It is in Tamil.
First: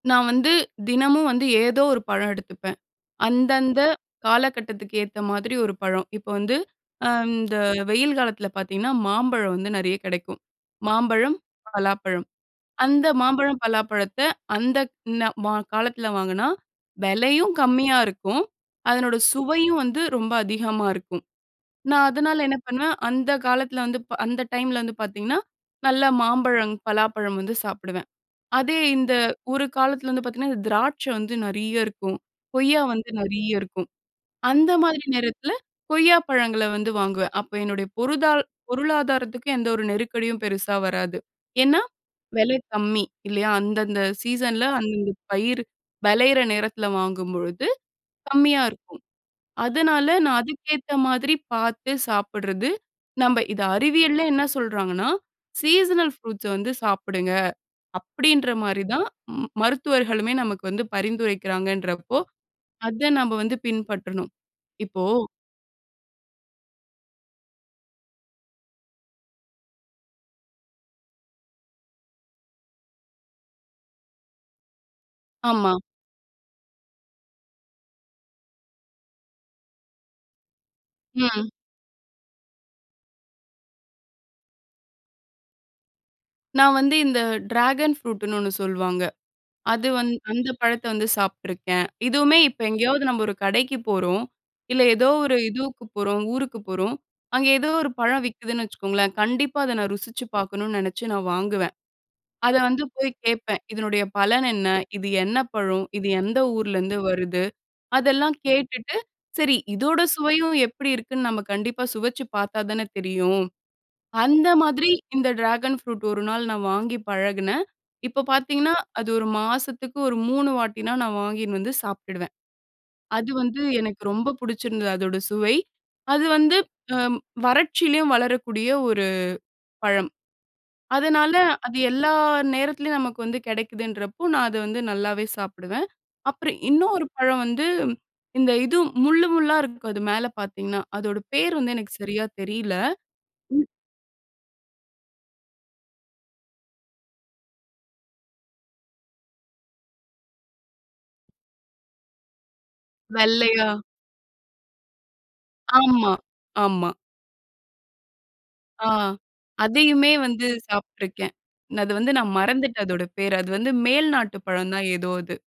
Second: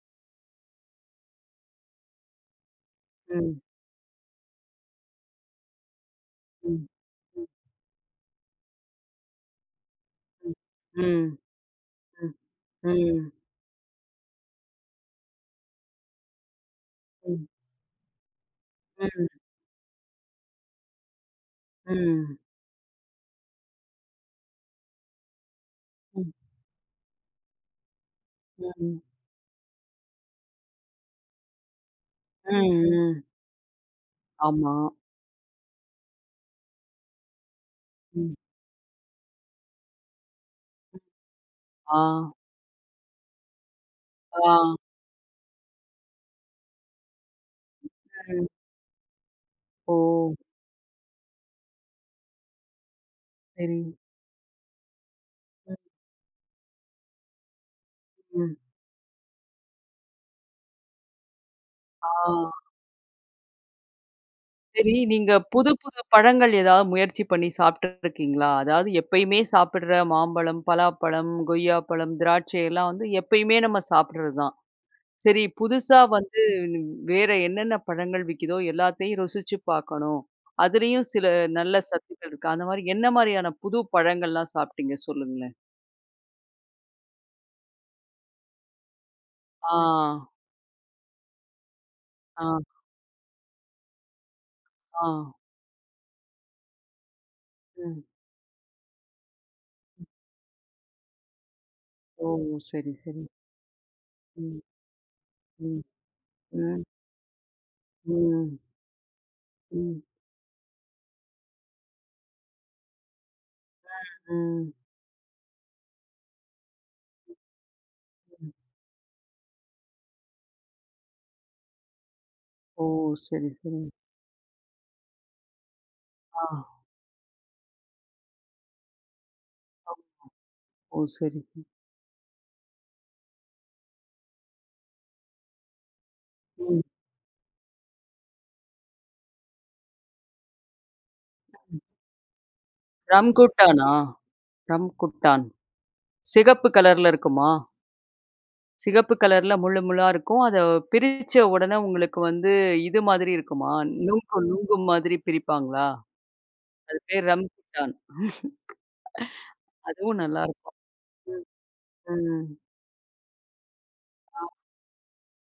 நா வந்து தினமும் வந்து ஏதோ ஒரு பழம் எடுத்துப்பேன். ம். அந்தந்த காலகட்டத்துக்கு ஏத்த மாதிரி ஒரு பழம். இப்போ வந்து, ம். ம். அந்த வெயில் காலத்தில பார்த்தீங்கன்னா, மாம்பழம் வந்து நெறைய கெடைக்கும். ம். ம். மாம்பழம், பலாப்பழம். ம். அந்த ம். மாம்பழம், பலாப்பழத்த அந்தக் ந ம காலத்தில வாங்குனா, ம். வெலையும் கம்மியா இருக்கும். அதனோட ம். சுவையும் வந்து ரொம்ப அதிகமா இருக்கும். நா ம். அதனால என்ன பண்ணுவேன்? அந்த காலத்தில வந்து ப் அந்த டைமில வந்து பார்த்தீங்கன்னா, நல்ல ம். மாம்பழம், பலாப்பழம் வந்து சாப்பிடுவேன். ம். அதே ம். இந்த ஒரு காலத்தில வந்து பார்த்தீங்கன்னா, இது திராட்சை வந்து நெறைய இருக்கும். கொய்யா ம். வந்து ம். நெறைய இருக்கும். ஆமா. அந்த மாதிரி நேரத்தில கொய்யா பழங்கள வந்து வாங்குவேன். அப்ப என்னுடைய ம். பொருதால் பொருளாதாரத்துக்கு எந்த ஒரு நெருக்கடியும் பெருசா ம். வராது. ஏன்னா, ஆ. வெலை கம்மி. இல்லையா? அந்தந்த சீசன்ல ஆ. அந்தந்த பயிரு வெளையிற நேரத்தில வாங்கும்பொழுது ம், ம். கம்மியா இருக்கும். ஓ! அதனால நா அதுக்கேத்த மாதிரி பார்த்து சாப்பிட்றது. நம்ப இத சரி. அறிவியல்ல என்ன சொல்றாங்கன்னா, ம். "சீசனல் ப்ரூட்ஸ வந்து சாப்புடுங்க." அப்படீன்ற ம். மாரி தான் ம் மருத்துவர்களுமே நமக்கு வந்து பரிந்துரைக்கிறாங்கன்றப்போ, ஆ. அத நம்ப வந்து பின்பற்றணும். சரி. இப்போ நீங்க புது புது பழங்கள் ஏதாவது முயற்சி பண்ணி சாப்பிட்டுட்ருக்கீங்களா? அதாவது எப்பயுமே சாப்பிடுற மாம்பழம், பலாப்பழம், கொய்யாப்பழம், திராட்சை எல்லாம் வந்து எப்பயுமே நம்ம சாப்பிடுறது தான். "சரி, ஆமா. புதுசா வந்து வேற என்னென்ன பழங்கள் விக்குதோ, எல்லாத்தையும் ருசிச்சு பார்க்கணும். அதுலயும் சில ம். அ. நல்ல சத்துக்கள் இருக்கு." அந்த மாரி, என்ன மாரியான புது பழங்கள்லாம் சாப்பிட்டீங்க? சொல்லுங்களேன். நா வந்து, இந்த டிராகன் ஃப்ரூட்டுன்னு ஒண்ணு சொல்வாங்க. அது வந் ஆ. அந்த பழத்த வந்து சாப்ட்டுருக்கேன். இதுவுமே, ஆ. இப்ப எங்கேயாவது நம்ப ஒரு கடைக்கு போறோம், இல்ல ஏதோ ஆ. ஒரு இதுவுக்கு போறோம். ஊருக்கு போறோம். அங்கே ஏதோ ஒரு ம். பழம் விக்குதுன்னு வச்சுக்கோங்களேன். கண்டிப்பா, அதை நா ம். ருசிச்சு பார்க்கணும்ன்னு நெனைச்சு நா வாங்குவேன். ஓ! அத வந்து சரி, போய் சரி. கேட்பேன். "இதனுடைய பலன் ம். என்ன? இது என்ன ம். பழம்? இது எந்த ம். ஊர்லேருந்து வருது?" அதெல்லாம் ம். கேட்டுட்டு, சரி ம். இதோட சுவையும் எப்படி இருக்குன்னு, நம்ம கண்டிப்பா சுவைச்சு பார்த்தா தான தெரியும். அ. அந்த ம். மாதிரி, இந்த டிராகன் ஃப்ரூட் 1 நாள் நா வாங்கி ம். பழகுனேன். இப்போ ம். பார்த்தீங்கன்னா, அது 1 மாசத்துக்கு ஒரு 3 வாட்டினா, நா வாங்கின்னு வந்து சாப்ட்டுடுவேன். ஓ! அது சரி, வந்து சரி. எனக்கு ரொம்ப புடிச்சிருந்தது, அதோட சுவை. அது ஆ. வந்து அ வறட்சியிலேயும் வளரக்கூடிய ஒரு [unintelligible] பழம். ஓ! அதனால, சரி. அது எல்லா நேரத்திலேயும் நமக்கு வந்து கெடைக்குதுன்றப்போ, நா அத வந்து நல்லாவே சாப்பிடுவேன். அப்புறம் ம். இன்னொரு பழம் வந்து, இந்த இது முள்ளு முள்ளா இருக்கும் அது மேல பார்த்தீங்கன்னா, அதோட பெயர் வந்து ம். எனக்கு சரியா தெரில. ம். ரம்குட்டானா? ரம்குட்டான். சிகப்பு கலர்ல இருக்குமா? சிகப்பு கலர்ல முள்ளு முள்ளா இருக்கும். அதை பிரிச்ச உடனே உங்களுக்கு வந்து இது மாதிரி வெள்ளையா. இருக்குமா? நுங்கு, நுங்கு மாதிரி பிரிப்பாங்களா? ஆமா, ஆமா. அது பேரு ரம்குட்டான். ஆ அதையுமே அதுவும் நல்லா வந்து இருக்கும். சாப்ட்டுருக்கேன். ம். நா அது வந்து நா ம். மறந்துட்டேன், அதோட பேர. அது வந்து மேல்நாட்டு ஆம். பழம் தான், ஏதோ அது.